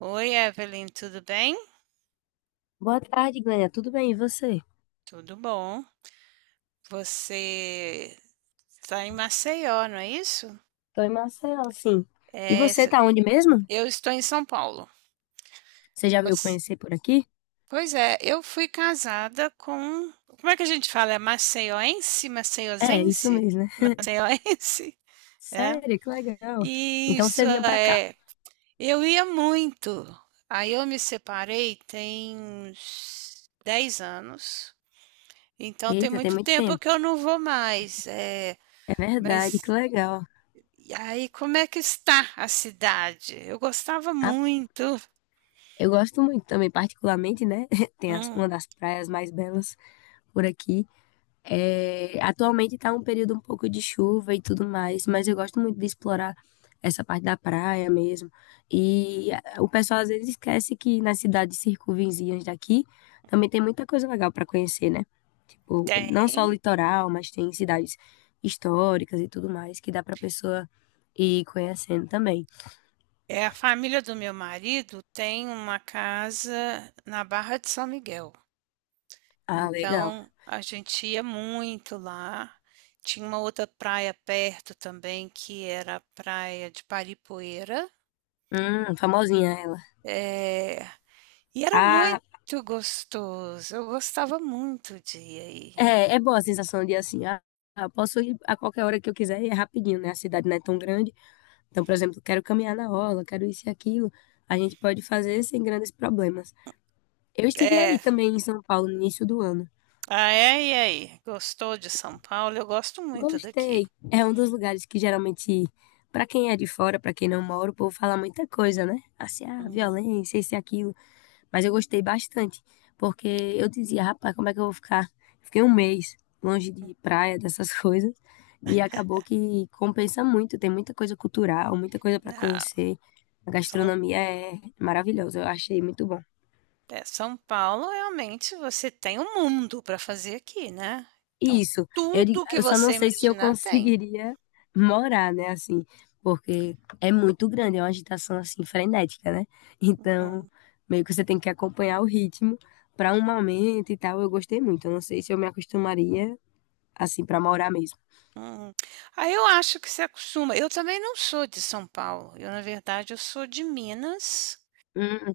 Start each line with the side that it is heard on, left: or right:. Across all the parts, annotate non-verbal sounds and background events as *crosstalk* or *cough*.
right: Oi, Evelyn, tudo bem?
left: Boa tarde, Glênia. Tudo bem? E você?
right: Tudo bom. Você está em Maceió, não é isso?
left: Tô em Maceió, sim. E
right: É,
left: você
right: se-
left: tá onde mesmo?
right: eu estou em São Paulo.
left: Você já veio
right: Você-
left: conhecer por aqui?
right: Pois é, eu fui casada com. Como é que a gente fala? É maceioense?
left: É, isso
right: Maceiosense?
left: mesmo, né?
right: Maceioense? *laughs* É.
left: Sério, que legal. Então
right: Isso
left: você vinha pra cá.
right: é. Eu ia muito. Aí eu me separei tem uns 10 anos. Então tem
left: Eita, tem
right: muito
left: muito
right: tempo
left: tempo.
right: que eu não vou mais.
left: É verdade, que
right: Mas
left: legal.
right: E aí, como é que está a cidade? Eu gostava
left: Ah,
right: muito.
left: eu gosto muito também, particularmente, né? *laughs* Tem
right: Hum.
left: uma das praias mais belas por aqui. É, atualmente tá um período um pouco de chuva e tudo mais, mas eu gosto muito de explorar essa parte da praia mesmo. E o pessoal às vezes esquece que nas cidades circunvizinhas daqui também tem muita coisa legal para conhecer, né? Tipo, não só o
right: Tem.
left: litoral, mas tem cidades históricas e tudo mais que dá pra pessoa ir conhecendo também.
right: É, a família do meu marido tem uma casa na Barra de São Miguel.
left: Ah, legal.
right: Então, a gente ia muito lá. Tinha uma outra praia perto também, que era a praia de Paripoeira.
left: Famosinha ela.
right: É, e era
left: Ah,
right: muito gostoso. Eu gostava muito de ir aí.
left: é, é boa a sensação de assim, posso ir a qualquer hora que eu quiser e é rapidinho, né? A cidade não é tão grande. Então, por exemplo, quero caminhar na orla, quero isso e aquilo. A gente pode fazer sem grandes problemas. Eu estive aí
right: É.
left: também em São Paulo no início do ano.
right: Ah, é? E aí? Gostou de São Paulo? Eu gosto muito
left: Gostei.
right: daqui.
left: É um dos lugares que geralmente, para quem é de fora, para quem não mora, o povo fala muita coisa, né? Assim, ah,
right: Hum.
left: violência, isso e aquilo. Mas eu gostei bastante, porque eu dizia, rapaz, como é que eu vou ficar? Fiquei um mês longe de praia, dessas *laughs* coisas, e acabou que compensa muito, tem muita coisa cultural, muita coisa para
right: Ah,
left: conhecer. A
right: São,
left: gastronomia é maravilhosa, eu achei muito bom.
right: São Paulo, realmente, você tem um mundo para fazer aqui, né? Então,
left: Isso,
right: tudo que
left: eu só não
right: você
left: sei se eu
right: imaginar tem.
left: conseguiria morar, né, assim, porque é muito grande, é uma agitação, assim, frenética, né? Então, meio que você tem que acompanhar o ritmo para um momento e tal. Eu gostei muito, eu não sei se eu me acostumaria, assim, para morar mesmo.
right: Hum. Aí eu acho que se acostuma. Eu também não sou de São Paulo. Eu, na verdade, eu sou de Minas,
left: Hum.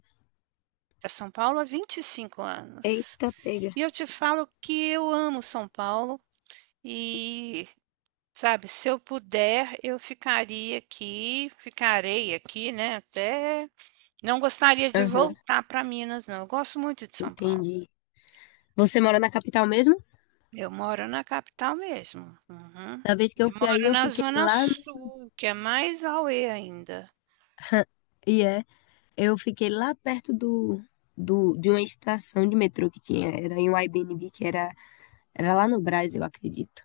right: para São Paulo há 25 anos.
left: Eita, pega.
right: E eu te falo que eu amo São Paulo e sabe, se eu puder, eu ficaria aqui, ficarei aqui, né, até não gostaria de
left: Aham,
right: voltar para Minas não, eu gosto muito de São Paulo.
left: entendi. Você mora na capital mesmo?
right: Eu moro na capital mesmo. Uhum.
left: Da vez que eu
right: Eu
left: fui aí,
right: moro
left: eu
right: na
left: fiquei
right: zona
left: lá,
right: sul, que é mais auê ainda.
left: e é, eu fiquei lá perto de uma estação de metrô que tinha, era em um Airbnb, que era. Era lá no Brás, eu acredito.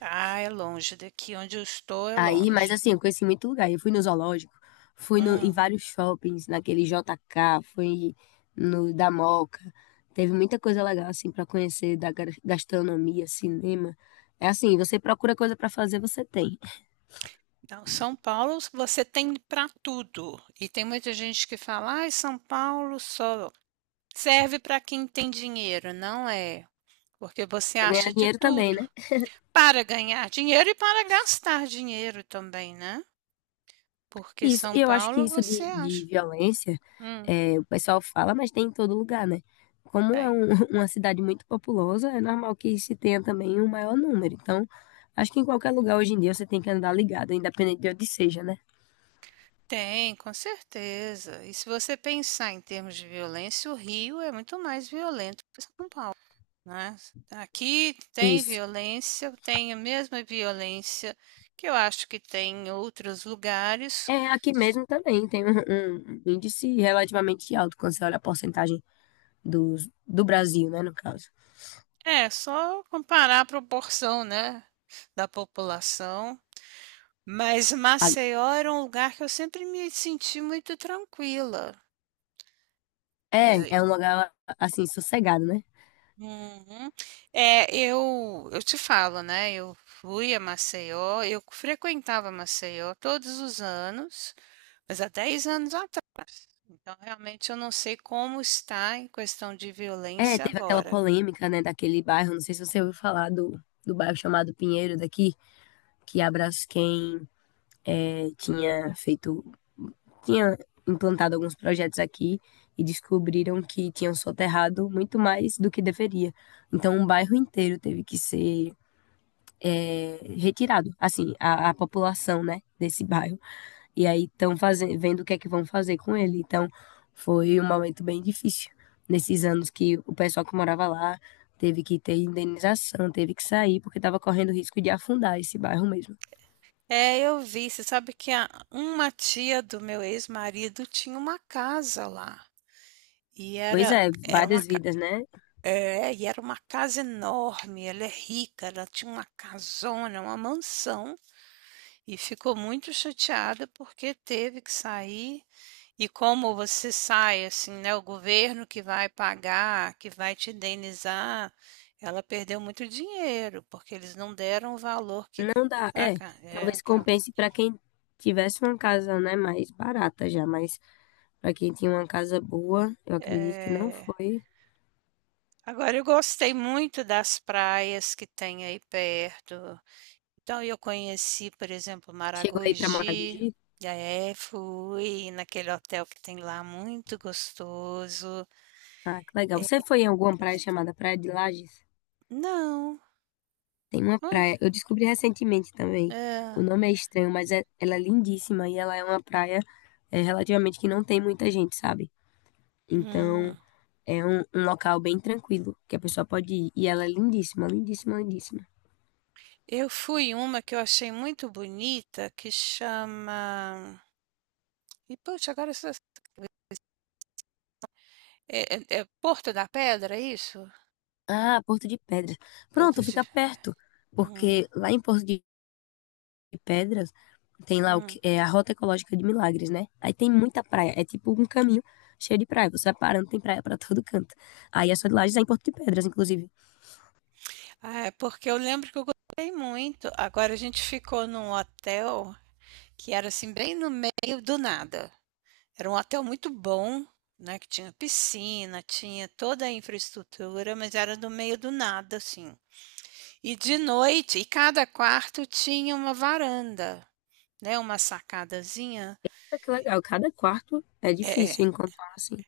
right: Ah, é longe daqui onde eu estou, é
left: Aí, mas
right: longe.
left: assim, eu conheci muito lugar. Eu fui no zoológico, fui no, em
right: Hum.
left: vários shoppings, naquele JK, fui no da Moca. Teve muita coisa legal, assim, pra conhecer da gastronomia, cinema. É assim, você procura coisa pra fazer, você tem.
right: Não, São Paulo você tem para tudo, e tem muita gente que fala: "Ai, São Paulo só serve para quem tem dinheiro", não é. Porque você
left: Pra
right: acha
left: ganhar
right: de
left: dinheiro também,
right: tudo,
left: né?
right: para ganhar dinheiro e para gastar dinheiro também, né? Porque
left: Isso,
right: São
left: e eu acho que
right: Paulo
left: isso
right: você
left: de
right: acha.
left: violência,
right: Hum.
left: é, o pessoal fala, mas tem em todo lugar, né? Como é
right: Tem.
left: *laughs* uma cidade muito populosa, é normal que se tenha também um maior número. Então, acho que em qualquer lugar hoje em dia você tem que andar ligado, independente de onde seja, né?
right: Tem, com certeza. E se você pensar em termos de violência, o Rio é muito mais violento, né? Aqui tem
left: Isso.
right: violência, tem a mesma violência que eu acho que tem em outros lugares.
left: É, aqui mesmo também tem um índice relativamente alto quando você olha a porcentagem do Brasil, né, no caso.
right: É só comparar a proporção, né, da população. Mas
left: A-
right: Maceió era um lugar que eu sempre me senti muito tranquila.
left: É,
right: Eh
left: é um lugar, assim, sossegado, né?
right: uhum. É, eu te falo, né, eu fui a Maceió, eu frequentava Maceió todos os anos, mas há 10 anos atrás, então realmente eu não sei como está em questão de
left: É,
right: violência
left: teve aquela
right: agora.
left: polêmica, né, daquele bairro, não sei se você ouviu falar do bairro chamado Pinheiro daqui, que a Braskem é, tinha feito, tinha implantado alguns projetos aqui e descobriram que tinham soterrado muito mais do que deveria. Então, um bairro inteiro teve que ser é, retirado, assim, a população, né, desse bairro e aí estão fazendo, vendo o que é que vão fazer com ele. Então, foi um momento bem difícil nesses anos que o pessoal que morava lá teve que ter indenização, teve que sair porque estava correndo risco de afundar esse bairro mesmo.
right: É, eu vi, você sabe que a uma tia do meu ex-marido tinha uma casa lá, e
left: Pois
right: era
left: é,
right: era uma
left: várias vidas, né?
right: É, e era uma casa enorme, ela é rica, ela tinha uma casona, uma mansão, e ficou muito chateada porque teve que sair. E como você sai, assim, né? O governo que vai pagar, que vai te indenizar, ela perdeu muito dinheiro, porque eles não deram o valor que.
left: Não dá,
right: Ah,
left: é,
right: ca- é,
left: talvez
right: que ela-
left: compense para quem tivesse uma casa, né, mais barata já, mas para quem tinha uma casa boa, eu acredito que não
right: é.
left: foi.
right: Agora, eu gostei muito das praias que tem aí perto. Então, eu conheci, por exemplo,
left: Chegou aí para
right: Maragogi,
left: Maragogi?
right: e aí fui naquele hotel que tem lá, muito gostoso.
left: Ah, que legal. Você foi em alguma praia chamada Praia de Lages?
right: Não,
left: Tem uma
right: onde?
left: praia. Eu descobri recentemente também. O
right: É.
left: nome é estranho, mas ela é lindíssima e ela é uma praia é, relativamente que não tem muita gente, sabe? Então
right: hum,
left: é um local bem tranquilo que a pessoa pode ir. E ela é lindíssima, lindíssima, lindíssima.
right: Eu fui em uma que eu achei muito bonita, que chama... E, poxa, agora... essa- É, é Porto da Pedra, é isso?
left: Ah, Porto de Pedras.
right: Porto
left: Pronto,
right: de...
left: fica perto.
right: Hum,
left: Porque lá em Porto de Pedras tem lá o
right: hum.
left: que é a Rota Ecológica de Milagres, né? Aí tem muita praia. É tipo um caminho cheio de praia. Você vai parando, tem praia pra todo canto. Aí a sua de Lages é em Porto de Pedras, inclusive.
right: Ah, é porque eu lembro que eu gostei muito. Agora, a gente ficou num hotel que era assim, bem no meio do nada. Era um hotel muito bom, né, que tinha piscina, tinha toda a infraestrutura, mas era no meio do nada, assim. E de noite, e cada quarto tinha uma varanda, né, uma sacadazinha.
left: Ah, que legal, cada quarto é
right: É. É.
left: difícil encontrar assim.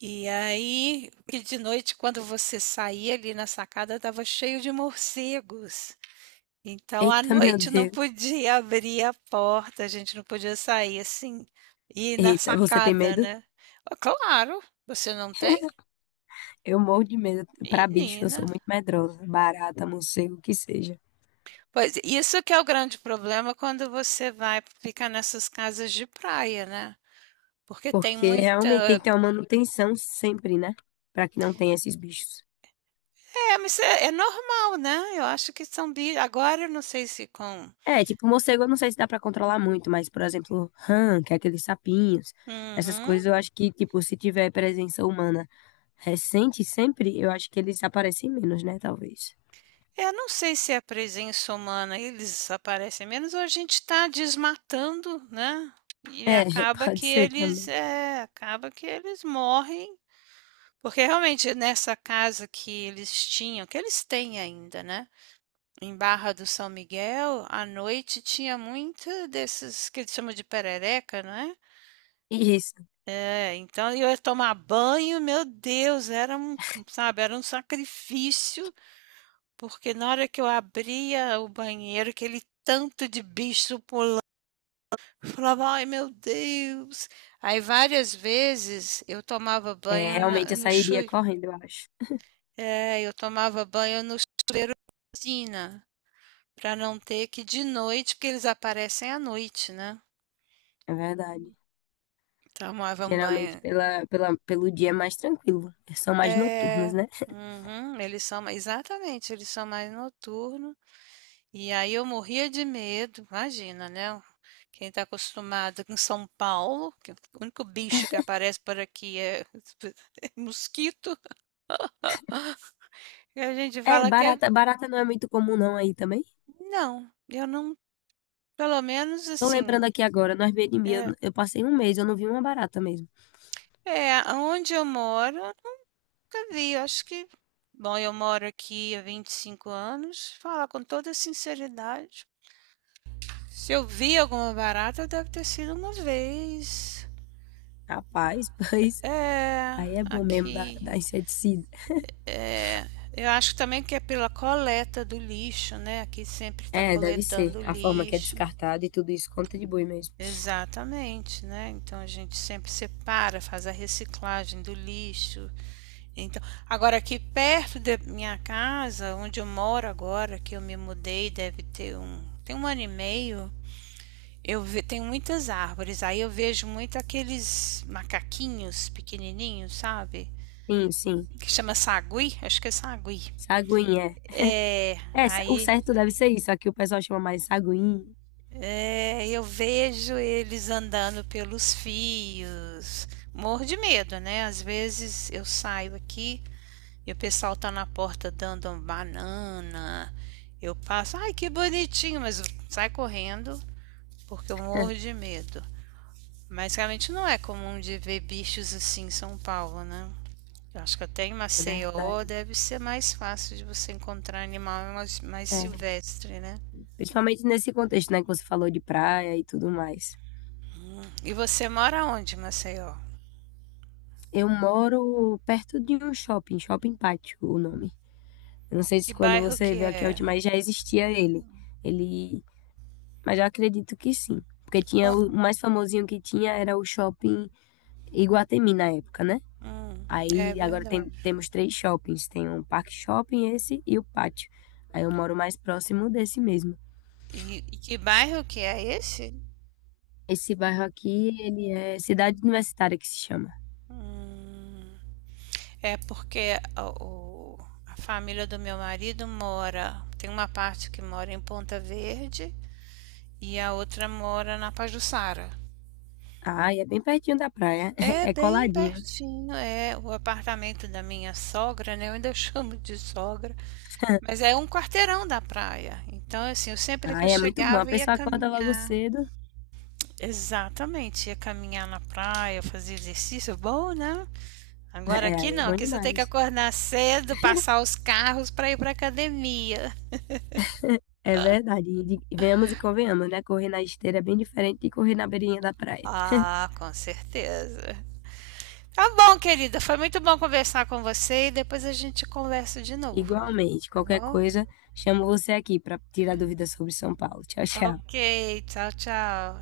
right: E aí, e de noite, quando você saía ali na sacada, estava cheio de morcegos. Então, à
left: Eita, meu
right: noite não
left: Deus.
right: podia abrir a porta, a gente não podia sair assim, ir na
left: Eita, você tem
right: sacada,
left: medo?
right: né? Claro, você não tem?
left: *laughs* Eu morro de medo. Pra bicho, eu
right: Menina.
left: sou muito medrosa. Barata, morcego, o que seja.
right: Pois, isso que é o grande problema quando você vai ficar nessas casas de praia, né. Porque tem
left: Porque
right: muita
left: realmente tem que ter uma manutenção sempre, né? Pra que não tenha esses bichos.
right: mas é normal, né, eu acho que são bi agora eu não sei se com
left: É, tipo, morcego eu não sei se dá pra controlar muito, mas, por exemplo, rã, que é aqueles sapinhos, essas
right: uhum.
left: coisas eu acho que, tipo, se tiver presença humana recente sempre, eu acho que eles aparecem menos, né? Talvez.
right: Eu não sei se é a presença humana, eles aparecem menos ou a gente está desmatando, né, e
left: É, *laughs*
right: acaba
left: pode
right: que
left: ser
right: eles
left: também.
right: acaba que eles morrem, porque realmente nessa casa que eles tinham que eles têm ainda, né. Em Barra do São Miguel, à noite tinha muito desses que eles chamam de perereca, né?
left: Isso.
right: É, é, então eu ia tomar banho, meu Deus, era um, sabe, era um sacrifício, porque na hora que eu abria o banheiro, aquele tanto de bicho pulando, eu falava, ai meu Deus. Aí várias vezes eu tomava
left: É,
right: banho
left: realmente eu
right: no
left: sairia
right: chui,
left: correndo, eu acho.
right: é, eu tomava banho no piscina, para não ter que de noite, porque eles aparecem à noite, né?
left: É verdade.
right: Tomavam
left: Geralmente
right: banho.
left: pelo dia é mais tranquilo. São mais noturnos,
right: É,
left: né?
right: uhum, eles são, exatamente, eles são mais noturnos. E aí eu morria de medo, imagina, né? Quem está acostumado com São Paulo, que o único bicho que aparece por aqui é *laughs* mosquito, e a gente
left: É,
right: fala que é.
left: barata não é muito comum não aí também.
right: Não, eu não, pelo menos
left: Tô
right: assim,
left: lembrando aqui agora, no Airbnb
right: é,
left: eu passei um mês, eu não vi uma barata mesmo.
right: onde eu moro, eu nunca vi, eu acho que. Bom, eu moro aqui há 25 anos, falar com toda sinceridade. Se eu vi alguma barata, deve ter sido uma vez.
left: Rapaz, *laughs* pois
right: É,
left: aí é bom mesmo
right: aqui.
left: da inseticida.
right: É, eu acho também que é pela coleta do lixo, né? Aqui sempre está
left: É, deve ser.
right: coletando
left: A forma que é
right: lixo.
left: descartada e tudo isso contribui mesmo.
right: Exatamente, né? Então a gente sempre separa, faz a reciclagem do lixo. Então, agora aqui perto da minha casa, onde eu moro agora, que eu me mudei, deve ter um, tem 1 ano e meio, tenho muitas árvores, aí eu vejo muito aqueles macaquinhos pequenininhos, sabe?
left: Sim, sim.
right: Que chama sagui, acho que é sagui.
left: Saguinha.
right: É,
left: É, é, o
right: aí
left: certo deve ser isso. Aqui o pessoal chama mais saguinha.
right: é, eu vejo eles andando pelos fios. Morro de medo, né? Às vezes eu saio aqui e o pessoal tá na porta dando uma banana. Eu passo, ai que bonitinho, mas sai correndo porque eu morro
left: *laughs*
right: de medo. Mas realmente não é comum de ver bichos assim em São Paulo, né? Eu acho que até em
left: É
right: Maceió
left: verdade.
right: deve ser mais fácil de você encontrar animal mais, mais
left: É
right: silvestre, né?
left: principalmente nesse contexto, né, que você falou de praia e tudo mais.
right: E você mora onde, em Maceió?
left: Eu moro perto de um shopping, Shopping Pátio, o nome. Eu não sei se
right: Que
left: quando
right: bairro
left: você
right: que
left: veio aqui a
right: é?
left: última vez já existia ele. Ele, mas eu acredito que sim, porque tinha
right: Co-
left: o mais famosinho que tinha era o Shopping Iguatemi na época, né?
right: Hum, é
left: Aí agora
right: verdade.
left: temos três shoppings, tem um Parque Shopping, esse e o Pátio. Aí eu moro mais próximo desse mesmo.
right: E que bairro que é esse?
left: Esse bairro aqui, ele é Cidade Universitária que se chama.
right: Hum, é porque a família do meu marido mora, tem uma parte que mora em Ponta Verde e a outra mora na Pajuçara.
left: Ai, é bem pertinho da praia. *laughs*
right: É
left: É
right: bem
left: coladinho.
right: pertinho, é o apartamento da minha sogra, né, eu ainda *laughs* chamo de sogra, mas é um quarteirão da praia. Então, assim, eu sempre que eu
left: Ai, é muito bom. A
right: chegava ia
left: pessoa acorda logo
right: caminhar.
left: cedo.
right: Exatamente, ia caminhar na praia, fazer exercício, bom, né? Agora
left: É,
right: aqui
left: aí é
right: não,
left: bom
right: aqui você tem que
left: demais.
right: acordar cedo, passar
left: *laughs*
right: os carros para ir para academia.
left: É verdade. E venhamos e convenhamos, né? Correr na esteira é bem diferente de correr na beirinha da praia.
right: Ah, com certeza. Tá bom, querida, foi muito bom conversar com você e depois a gente conversa de novo,
left: Igualmente,
right: tá
left: qualquer
right: bom?
left: coisa, chamo você aqui para tirar dúvidas sobre São Paulo. Tchau, tchau.
right: Ok, tchau, tchau.